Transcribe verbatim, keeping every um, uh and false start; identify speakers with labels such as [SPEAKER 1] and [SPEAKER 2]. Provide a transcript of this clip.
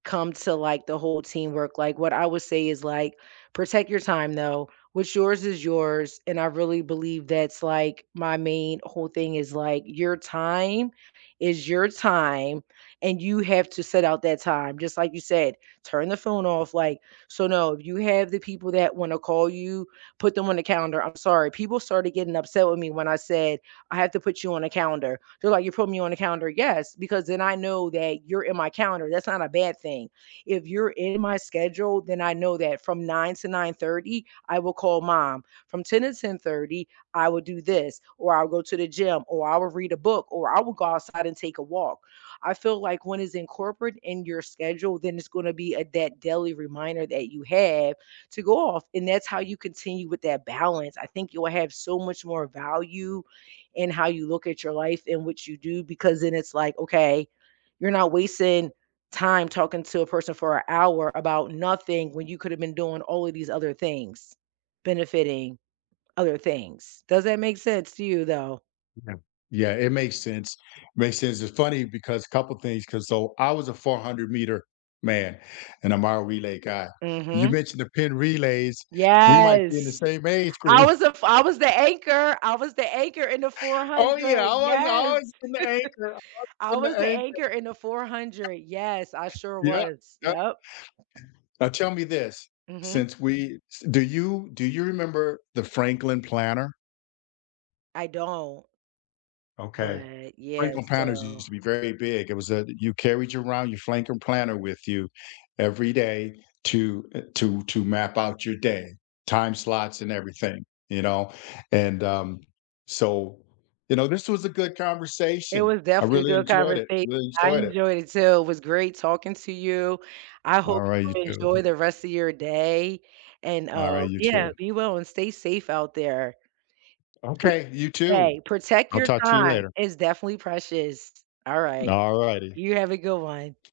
[SPEAKER 1] Come to, like, the whole teamwork, like, what I would say is, like, "Protect your time, though. What's yours is yours." And I really believe that's, like, my main whole thing is, like, your time is your time, and you have to set out that time. Just like you said, turn the phone off, like so no, you have the people that wanna call you, put them on the calendar. I'm sorry, people started getting upset with me when I said, "I have to put you on a calendar." They're like, "You putting me on a calendar?" "Yes, because then I know that you're in my calendar, that's not a bad thing." If you're in my schedule, then I know that from nine to nine thirty, I will call mom. From ten to ten thirty, I will do this, or I'll go to the gym, or I will read a book, or I will go outside and take a walk. I feel like when it's incorporate in your schedule, then it's gonna be a that daily reminder that you have to go off. And that's how you continue with that balance. I think you will have so much more value in how you look at your life and what you do, because then it's like, okay, you're not wasting time talking to a person for a hour about nothing when you could have been doing all of these other things, benefiting other things. Does that make sense to you, though?
[SPEAKER 2] Yeah. Yeah, it makes sense. Makes sense. It's funny because- a couple things- 'cause so I was a four-hundred-meter man, and I'm our relay guy. You
[SPEAKER 1] Mhm.
[SPEAKER 2] mentioned the pin relays. We might be in the
[SPEAKER 1] Yes.
[SPEAKER 2] same age
[SPEAKER 1] I
[SPEAKER 2] group.
[SPEAKER 1] was the f I was the anchor. I was the anchor in the four
[SPEAKER 2] Oh, yeah, I
[SPEAKER 1] hundred.
[SPEAKER 2] always I
[SPEAKER 1] Yes.
[SPEAKER 2] always been the anchor. Always
[SPEAKER 1] I
[SPEAKER 2] been
[SPEAKER 1] was
[SPEAKER 2] the
[SPEAKER 1] the
[SPEAKER 2] anchor.
[SPEAKER 1] anchor in the four hundred. Yes, I sure
[SPEAKER 2] Yep,
[SPEAKER 1] was.
[SPEAKER 2] yep.
[SPEAKER 1] Yep.
[SPEAKER 2] Now tell me this.
[SPEAKER 1] Mhm.
[SPEAKER 2] Since we s do you do you remember the Franklin Planner?
[SPEAKER 1] I don't.
[SPEAKER 2] Okay.
[SPEAKER 1] But, yeah,
[SPEAKER 2] Franklin Planners used
[SPEAKER 1] so
[SPEAKER 2] to be very big. It was a you carried around your Flanklin Planner with you every day to, uh, to to map out your day, time slots and everything. You know? And, um, so, you know, this was a good
[SPEAKER 1] It
[SPEAKER 2] conversation.
[SPEAKER 1] was
[SPEAKER 2] I
[SPEAKER 1] definitely a
[SPEAKER 2] really
[SPEAKER 1] good
[SPEAKER 2] enjoyed it.
[SPEAKER 1] conversation.
[SPEAKER 2] Really
[SPEAKER 1] I
[SPEAKER 2] enjoyed it.
[SPEAKER 1] enjoyed it, too. It was great talking to you. I hope
[SPEAKER 2] Alright, you,
[SPEAKER 1] you
[SPEAKER 2] too.
[SPEAKER 1] enjoy the rest of your day and, uh,
[SPEAKER 2] Alright, you,
[SPEAKER 1] yeah,
[SPEAKER 2] too.
[SPEAKER 1] be well and stay safe out there. Eh
[SPEAKER 2] Okay, you, too.
[SPEAKER 1] hey, protect
[SPEAKER 2] I'll
[SPEAKER 1] your
[SPEAKER 2] talk to you
[SPEAKER 1] time,
[SPEAKER 2] later.
[SPEAKER 1] it's definitely precious. All right,
[SPEAKER 2] Alrighty.
[SPEAKER 1] you have a good one.